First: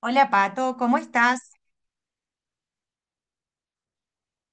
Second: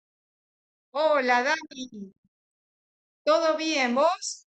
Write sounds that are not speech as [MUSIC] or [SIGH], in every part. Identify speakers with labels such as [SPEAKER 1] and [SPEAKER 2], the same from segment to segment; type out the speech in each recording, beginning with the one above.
[SPEAKER 1] Hola Pato, ¿cómo
[SPEAKER 2] Hola,
[SPEAKER 1] estás?
[SPEAKER 2] Dani, ¿todo bien vos?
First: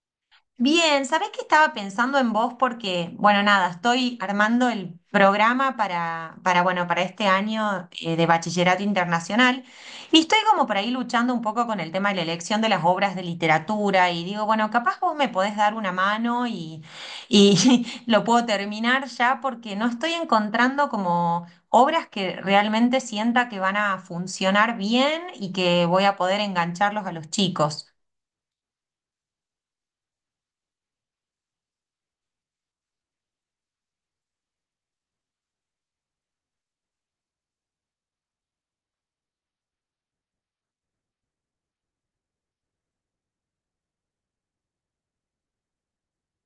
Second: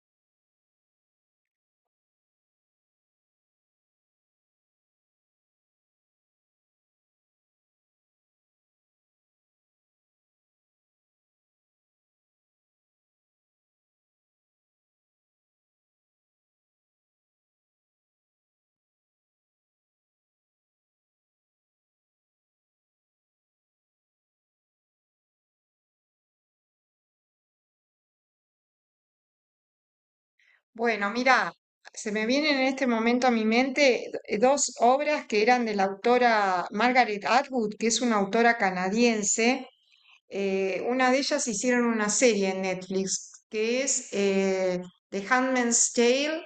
[SPEAKER 1] Bien, ¿sabés que estaba pensando en vos? Porque, bueno, nada, estoy armando el programa bueno, para este año de Bachillerato Internacional y estoy como por ahí luchando un poco con el tema de la elección de las obras de literatura y digo, bueno, capaz vos me podés dar una mano y [LAUGHS] lo puedo terminar ya porque no estoy encontrando como obras que realmente sienta que van a funcionar bien y que voy a poder engancharlos a los chicos.
[SPEAKER 2] Bueno, mira, se me vienen en este momento a mi mente dos obras que eran de la autora Margaret Atwood, que es una autora canadiense. Una de ellas hicieron una serie en Netflix, que es The Handmaid's Tale,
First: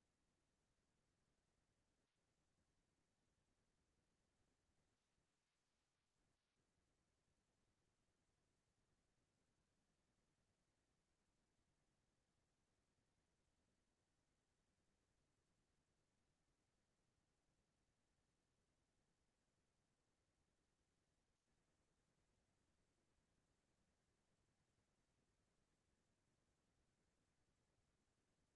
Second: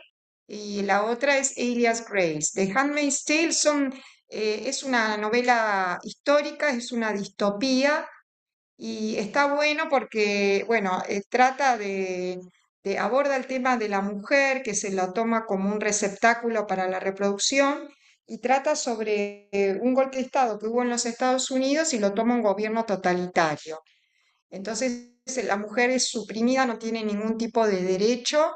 [SPEAKER 2] y la otra es Elias Grace. The Handmaid's Tale es una novela histórica, es una distopía. Y está bueno porque, aborda el tema de la mujer que se la toma como un receptáculo para la reproducción, y trata sobre un golpe de Estado que hubo en los Estados Unidos y lo toma un gobierno totalitario. Entonces, la mujer es suprimida, no tiene ningún tipo de derecho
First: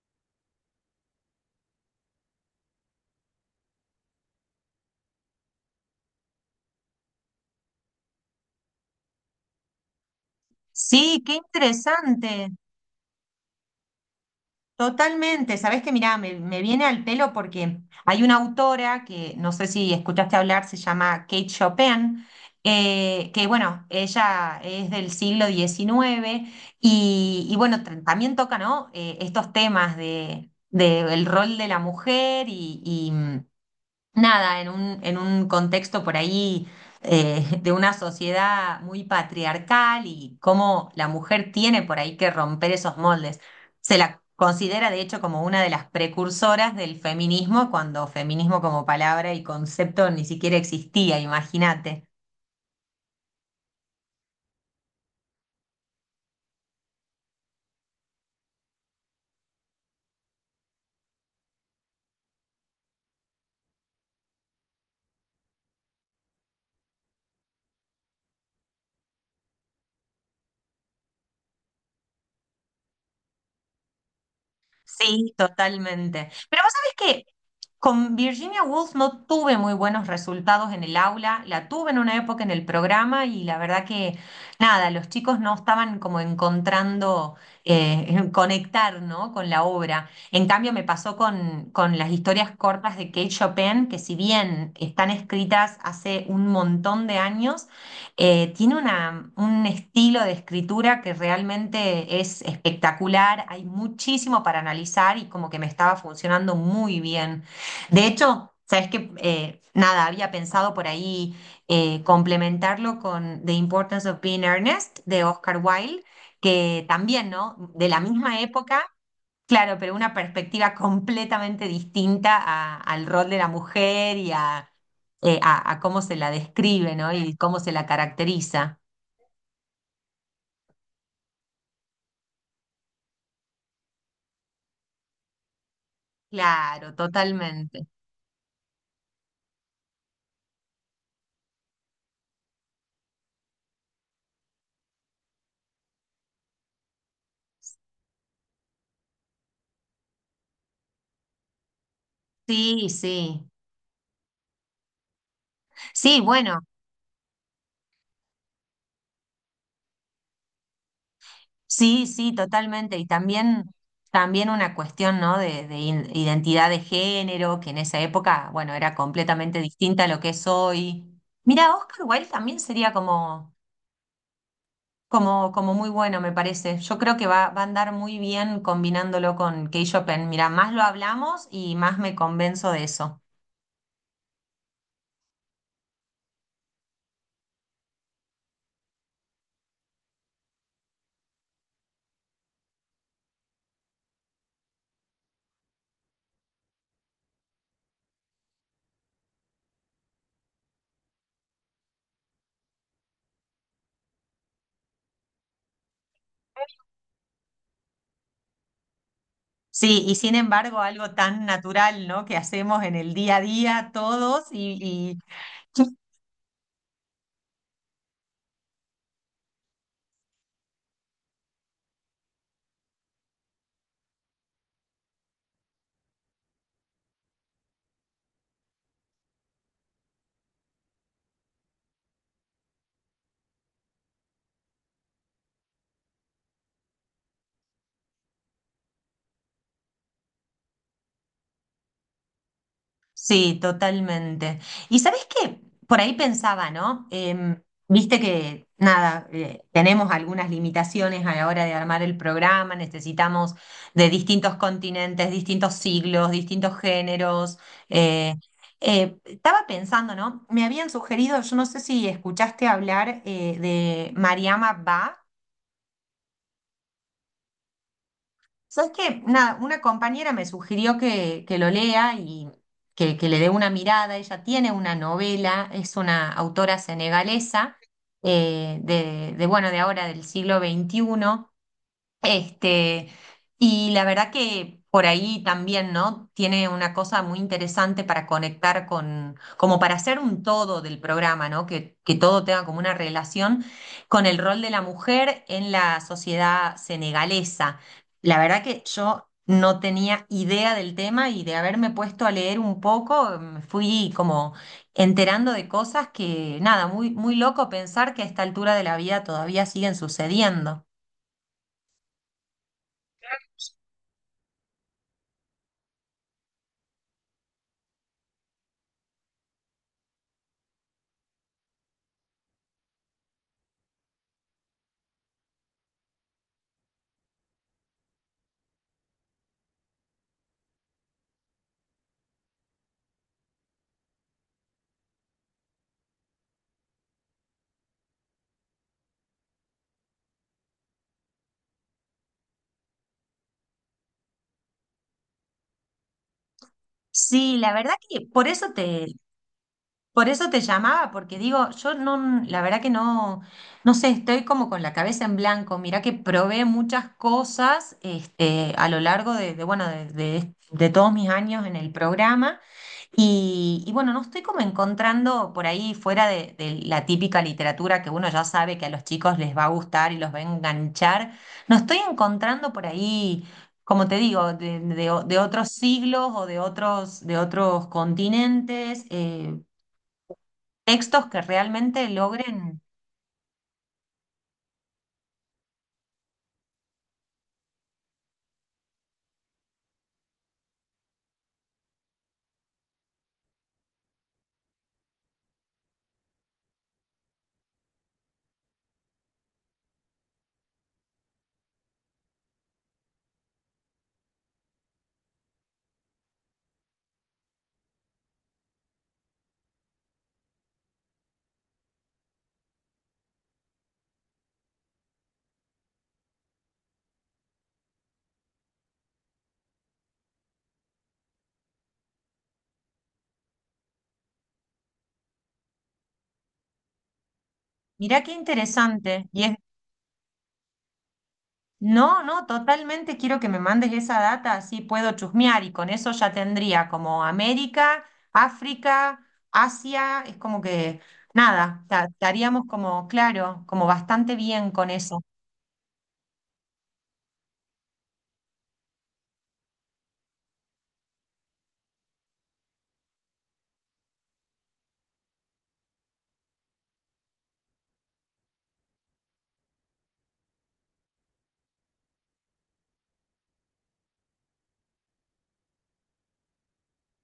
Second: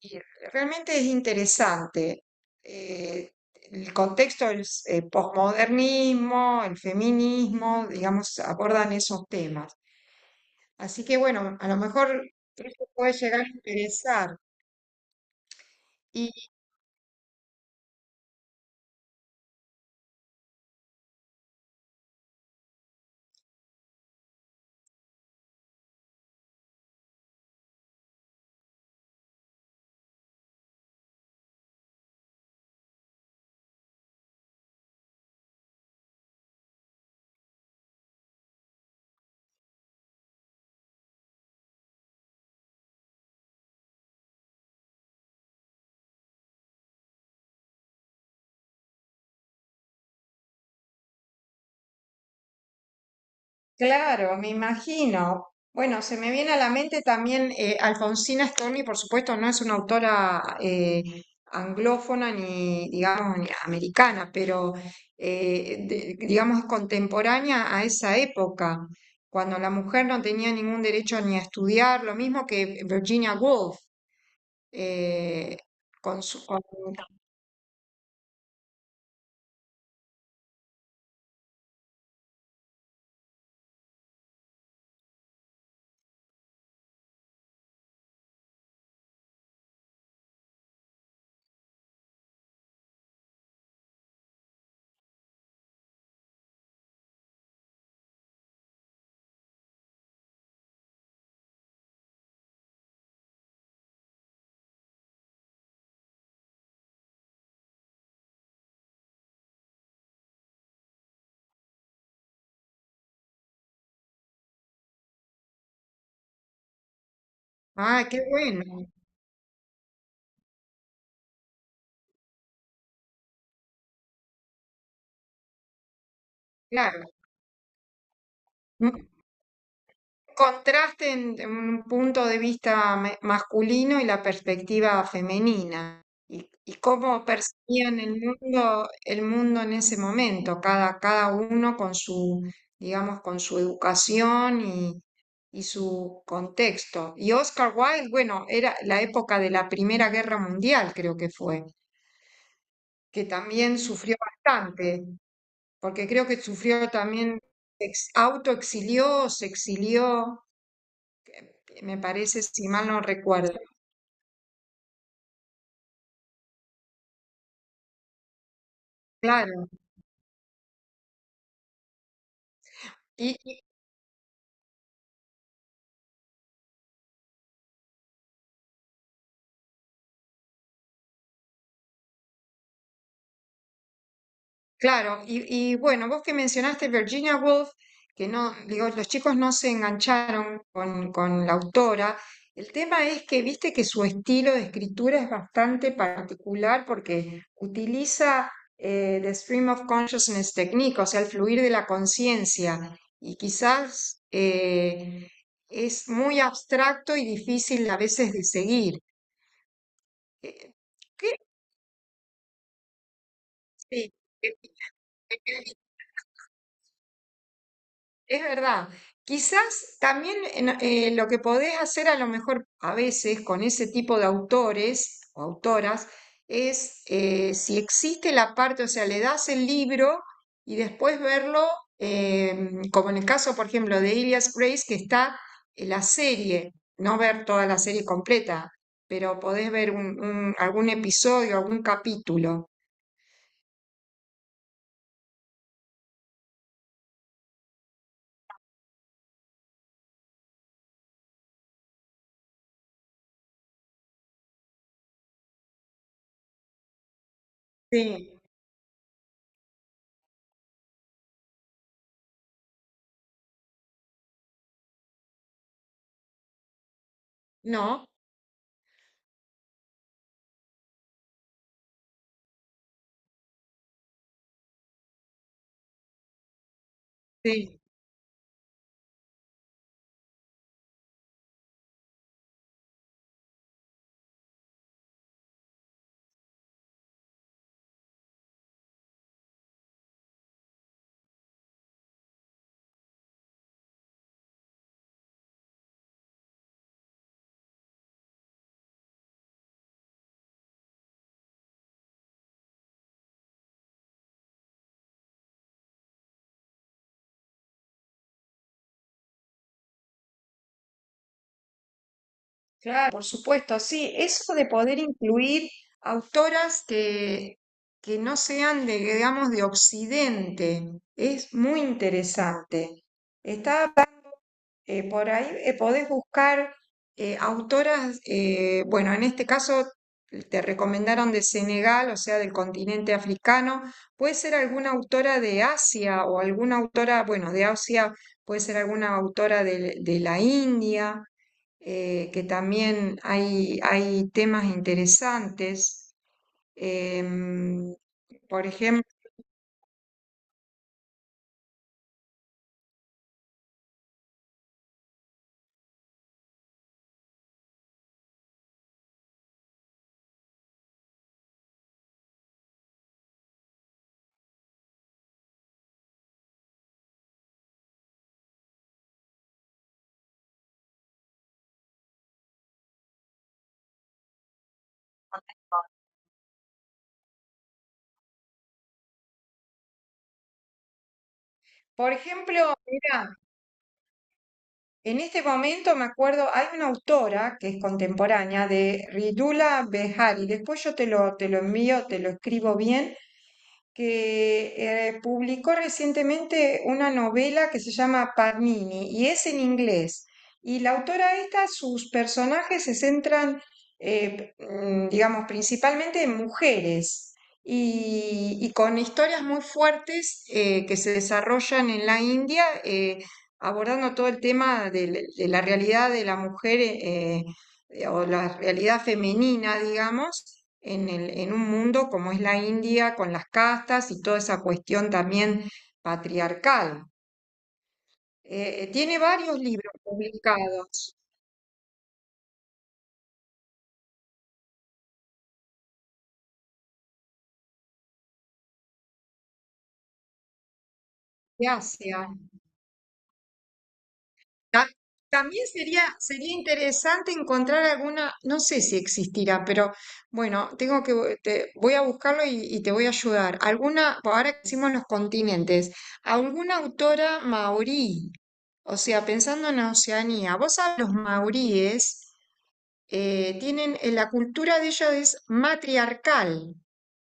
[SPEAKER 2] y realmente es interesante. Eh, el contexto del posmodernismo, el feminismo, digamos, abordan esos temas. Así que
[SPEAKER 1] Sí, qué
[SPEAKER 2] bueno, a lo mejor
[SPEAKER 1] interesante.
[SPEAKER 2] eso puede llegar a interesar.
[SPEAKER 1] Totalmente. Sabés que, mirá,
[SPEAKER 2] Y
[SPEAKER 1] me viene al pelo porque hay una autora que no sé si escuchaste hablar, se llama Kate Chopin, que bueno, ella es del siglo 19 bueno, también toca, ¿no? Estos temas de el rol de la mujer y nada, en un contexto por ahí de una sociedad muy patriarcal y cómo la mujer tiene por ahí que romper esos moldes. Se la considera de hecho como una de las precursoras del feminismo, cuando feminismo como palabra y concepto ni siquiera existía, imagínate.
[SPEAKER 2] claro, me imagino. Bueno, se me viene a la mente también Alfonsina Storni, por supuesto, no es una autora anglófona ni, digamos, ni americana, pero digamos es contemporánea a esa época, cuando la mujer no tenía ningún derecho ni a estudiar, lo mismo que Virginia Woolf.
[SPEAKER 1] Sí,
[SPEAKER 2] eh, con
[SPEAKER 1] totalmente.
[SPEAKER 2] su, con-
[SPEAKER 1] Pero vos sabés que con Virginia Woolf no tuve muy buenos resultados en el aula, la tuve en una época en el programa y la verdad que nada, los chicos no estaban como encontrando [LAUGHS] conectar, ¿no? Con la obra. En cambio me pasó con las historias cortas de Kate Chopin, que si bien están escritas hace un montón de años, tiene un estilo de escritura que realmente es espectacular, hay muchísimo para analizar y como que me estaba funcionando muy bien. De hecho, sabes que nada, había pensado por ahí complementarlo con The Importance of Being Earnest de Oscar Wilde, que también, ¿no? De la
[SPEAKER 2] Ah, qué
[SPEAKER 1] misma
[SPEAKER 2] bueno,
[SPEAKER 1] época. Claro, pero una perspectiva completamente distinta al rol de la mujer y a cómo se la describe,
[SPEAKER 2] claro.
[SPEAKER 1] ¿no? Y cómo se la caracteriza.
[SPEAKER 2] Contraste en un punto de vista masculino y la perspectiva femenina, y
[SPEAKER 1] Claro,
[SPEAKER 2] cómo
[SPEAKER 1] totalmente.
[SPEAKER 2] percibían el mundo en ese momento, cada, cada uno con su, digamos, con su educación y su contexto. Y Oscar Wilde, bueno, era la época de la Primera Guerra Mundial, creo que fue,
[SPEAKER 1] Sí,
[SPEAKER 2] que
[SPEAKER 1] sí.
[SPEAKER 2] también sufrió bastante, porque
[SPEAKER 1] Sí,
[SPEAKER 2] creo que
[SPEAKER 1] bueno,
[SPEAKER 2] sufrió también, autoexilió, se exilió, me
[SPEAKER 1] sí, sí,
[SPEAKER 2] parece, si mal
[SPEAKER 1] totalmente.
[SPEAKER 2] no
[SPEAKER 1] Y
[SPEAKER 2] recuerdo.
[SPEAKER 1] también, también una cuestión, ¿no? De, identidad de género, que en esa época, bueno, era completamente
[SPEAKER 2] Claro,
[SPEAKER 1] distinta a lo que es hoy. Mira, Oscar Wilde también sería
[SPEAKER 2] y,
[SPEAKER 1] como
[SPEAKER 2] y-
[SPEAKER 1] como, como muy bueno, me parece. Yo creo que va a andar muy bien combinándolo con K-Shopen. Mira, más lo hablamos y más me convenzo de eso.
[SPEAKER 2] claro, y bueno, vos que mencionaste Virginia Woolf, que no, digo, los chicos no se engancharon con la autora. El tema es que viste que su estilo de escritura es bastante particular porque utiliza the stream of consciousness technique, o sea, el fluir de la conciencia, y quizás es muy abstracto y difícil a veces de seguir.
[SPEAKER 1] Sí, y sin
[SPEAKER 2] Eh,
[SPEAKER 1] embargo, algo
[SPEAKER 2] ¿Qué?
[SPEAKER 1] tan natural, ¿no? Que hacemos en el día a día todos
[SPEAKER 2] Sí.
[SPEAKER 1] y
[SPEAKER 2] Es verdad. Quizás también lo que podés hacer a lo mejor a veces con ese tipo de autores o autoras es si existe la parte, o sea, le das el libro y después verlo, como en el caso, por ejemplo, de Ilias Grace, que está en la serie, no ver toda la serie completa, pero podés ver algún episodio, algún capítulo.
[SPEAKER 1] sí, totalmente. Y sabes qué, por ahí pensaba, ¿no? Viste que, nada, tenemos algunas limitaciones a la hora de armar el programa, necesitamos de distintos continentes, distintos siglos, distintos géneros. eh,
[SPEAKER 2] Sí,
[SPEAKER 1] estaba pensando, ¿no? Me habían sugerido, yo no sé si escuchaste hablar de Mariama Bach.
[SPEAKER 2] ¿no?
[SPEAKER 1] ¿Sabes qué? Nada, una compañera me sugirió que lo lea y que le dé una mirada. Ella tiene una novela, es una autora senegalesa
[SPEAKER 2] Sí.
[SPEAKER 1] bueno, de ahora del siglo 21 este, y la verdad que por ahí también, ¿no? Tiene una cosa muy interesante para conectar con, como para hacer un todo del programa, ¿no? Que todo tenga como una relación con el rol de la mujer en la sociedad senegalesa. La verdad que yo no tenía idea del tema y de haberme puesto a leer un poco, me fui como enterando de cosas que, nada, muy, muy loco pensar que a esta altura de la vida todavía siguen sucediendo.
[SPEAKER 2] Claro, por supuesto, sí, eso de poder incluir autoras que no sean de, digamos, de Occidente, es muy interesante. Está por ahí, podés buscar autoras, bueno, en este caso te recomendaron de Senegal, o sea, del continente africano, puede ser alguna autora de Asia o alguna autora, bueno, de Asia, puede ser alguna autora de la India, que también hay temas interesantes.
[SPEAKER 1] Sí, la verdad
[SPEAKER 2] em,
[SPEAKER 1] que
[SPEAKER 2] por ejemplo
[SPEAKER 1] por eso te llamaba, porque digo, yo no, la verdad que no, no sé, estoy como con la cabeza en blanco. Mirá que probé muchas cosas este, a lo largo bueno, de todos mis años en el programa. Y bueno, no estoy como encontrando por ahí fuera de la típica literatura que uno ya sabe que a los chicos les va a gustar y los va a enganchar. No estoy encontrando por ahí, como te digo, de otros siglos o de otros continentes. Textos que realmente
[SPEAKER 2] por
[SPEAKER 1] logren.
[SPEAKER 2] ejemplo, mira, en este momento me acuerdo, hay una autora que es contemporánea de Ridula Behari, después yo te lo envío, te lo escribo bien, que publicó recientemente una novela que se llama Panini y es en inglés. Y la autora esta, sus personajes se centran, digamos, principalmente en mujeres, y con historias muy fuertes que se desarrollan en la India, abordando todo el tema de la realidad de la mujer, o la realidad femenina, digamos en el, en un mundo como es la India, con las castas y toda esa cuestión también patriarcal.
[SPEAKER 1] Mirá qué
[SPEAKER 2] Tiene
[SPEAKER 1] interesante. Y es,
[SPEAKER 2] varios libros publicados
[SPEAKER 1] no, no, totalmente quiero que me mandes esa data, así puedo chusmear y con eso ya tendría como América, África, Asia, es como que
[SPEAKER 2] de
[SPEAKER 1] nada,
[SPEAKER 2] Asia.
[SPEAKER 1] estaríamos como, claro, como bastante bien con
[SPEAKER 2] Ta-
[SPEAKER 1] eso.
[SPEAKER 2] También sería, sería interesante encontrar alguna, no sé si existirá, pero bueno, tengo que, voy a buscarlo y te voy a ayudar. Alguna, pues ahora que hicimos los continentes, alguna autora maorí, o sea, pensando en Oceanía, vos sabés los maoríes tienen, la cultura de ellos es matriarcal,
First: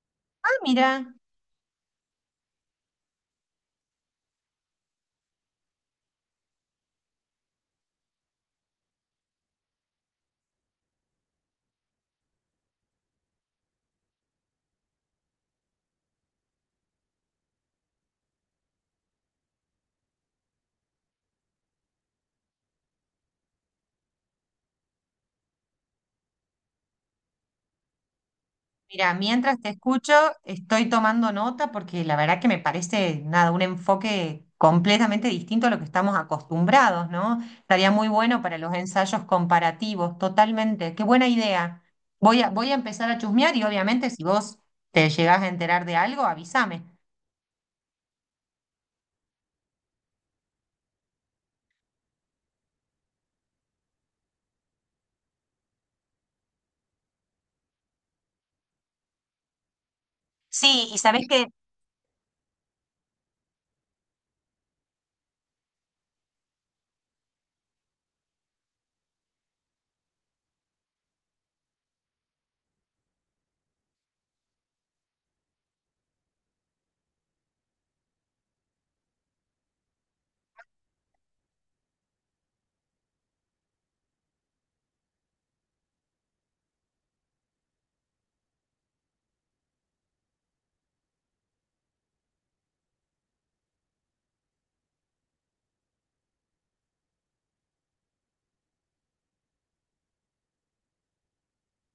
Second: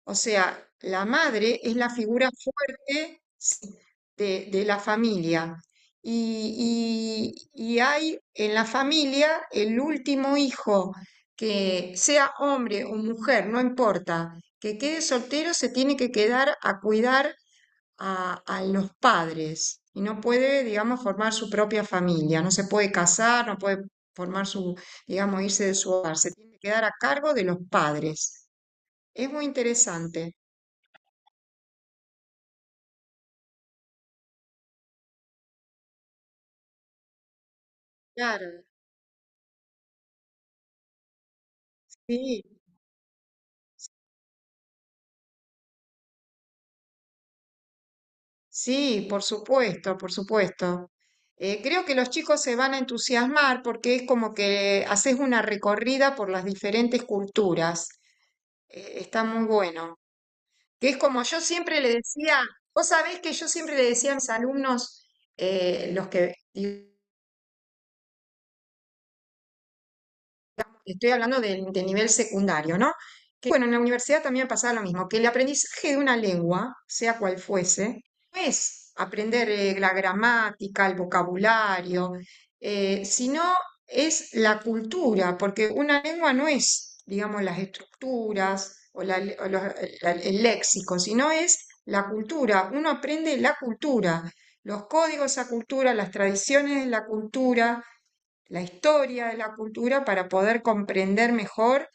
[SPEAKER 2] o
[SPEAKER 1] Ah,
[SPEAKER 2] sea, la
[SPEAKER 1] mira.
[SPEAKER 2] madre es la figura fuerte, sí, de la familia. Y hay en la familia el último hijo, que sea hombre o mujer, no importa, que quede soltero, se tiene que quedar a cuidar a los padres y no puede, digamos, formar su propia familia, no se puede casar, no puede formar su, digamos, irse de su hogar, se tiene que quedar a cargo de los padres.
[SPEAKER 1] Mira,
[SPEAKER 2] Es muy
[SPEAKER 1] mientras te escucho,
[SPEAKER 2] interesante.
[SPEAKER 1] estoy tomando nota porque la verdad que me parece nada, un enfoque completamente distinto a lo que estamos acostumbrados, ¿no? Estaría muy bueno para
[SPEAKER 2] Claro,
[SPEAKER 1] los ensayos comparativos, totalmente. Qué buena idea.
[SPEAKER 2] sí,
[SPEAKER 1] Voy a empezar a chusmear y obviamente si vos te llegás a enterar de algo, avísame.
[SPEAKER 2] sí, por supuesto, por supuesto. Creo que los chicos se van a entusiasmar porque es como que haces una recorrida por las diferentes culturas. Está muy bueno. Que
[SPEAKER 1] Sí,
[SPEAKER 2] es
[SPEAKER 1] y
[SPEAKER 2] como
[SPEAKER 1] sabés
[SPEAKER 2] yo
[SPEAKER 1] que
[SPEAKER 2] siempre le decía, vos sabés que yo siempre le decía a mis alumnos, los que, estoy hablando de del nivel secundario, ¿no? Que bueno, en la universidad también pasaba lo mismo, que el aprendizaje de una lengua, sea cual fuese, no es aprender la gramática, el vocabulario, sino es la cultura, porque una lengua no es, digamos, las estructuras o el léxico, sino es la cultura. Uno aprende la cultura, los códigos de esa cultura, las tradiciones de la cultura, la historia de la cultura, para poder comprender mejor,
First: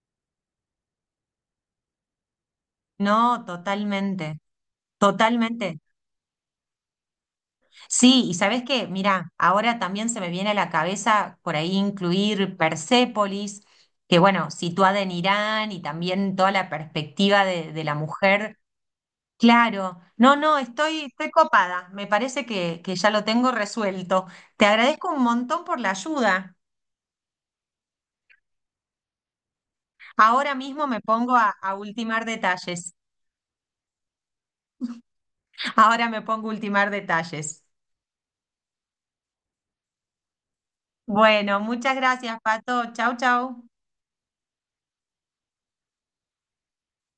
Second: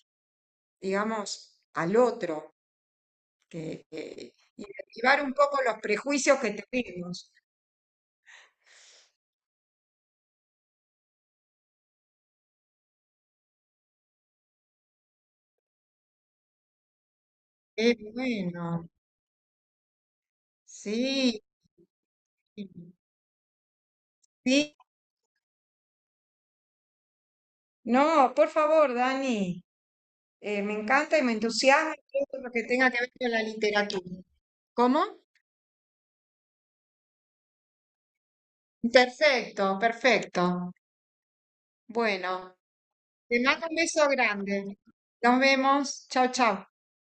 [SPEAKER 2] digamos, al otro,
[SPEAKER 1] no, totalmente,
[SPEAKER 2] y derribar un poco los
[SPEAKER 1] totalmente.
[SPEAKER 2] prejuicios que tenemos.
[SPEAKER 1] Sí, y sabes qué, mira, ahora también se me viene a la cabeza por ahí incluir Persépolis, que bueno, situada en Irán y también toda la perspectiva de
[SPEAKER 2] Qué
[SPEAKER 1] la mujer.
[SPEAKER 2] bueno,
[SPEAKER 1] Claro, no, no, estoy, estoy
[SPEAKER 2] sí,
[SPEAKER 1] copada, me parece que ya lo tengo resuelto. Te
[SPEAKER 2] sí.
[SPEAKER 1] agradezco un montón por la ayuda.
[SPEAKER 2] No, por favor, Dani,
[SPEAKER 1] Ahora
[SPEAKER 2] me
[SPEAKER 1] mismo me
[SPEAKER 2] encanta y me
[SPEAKER 1] pongo a
[SPEAKER 2] entusiasma
[SPEAKER 1] ultimar
[SPEAKER 2] todo lo que tenga
[SPEAKER 1] detalles.
[SPEAKER 2] que ver con la literatura. ¿Cómo?
[SPEAKER 1] Ahora me pongo a ultimar detalles.
[SPEAKER 2] Perfecto, perfecto.
[SPEAKER 1] Bueno, muchas gracias,
[SPEAKER 2] Bueno,
[SPEAKER 1] Pato. Chau,
[SPEAKER 2] te
[SPEAKER 1] chau.
[SPEAKER 2] mando un beso grande. Nos vemos. Chao, chao.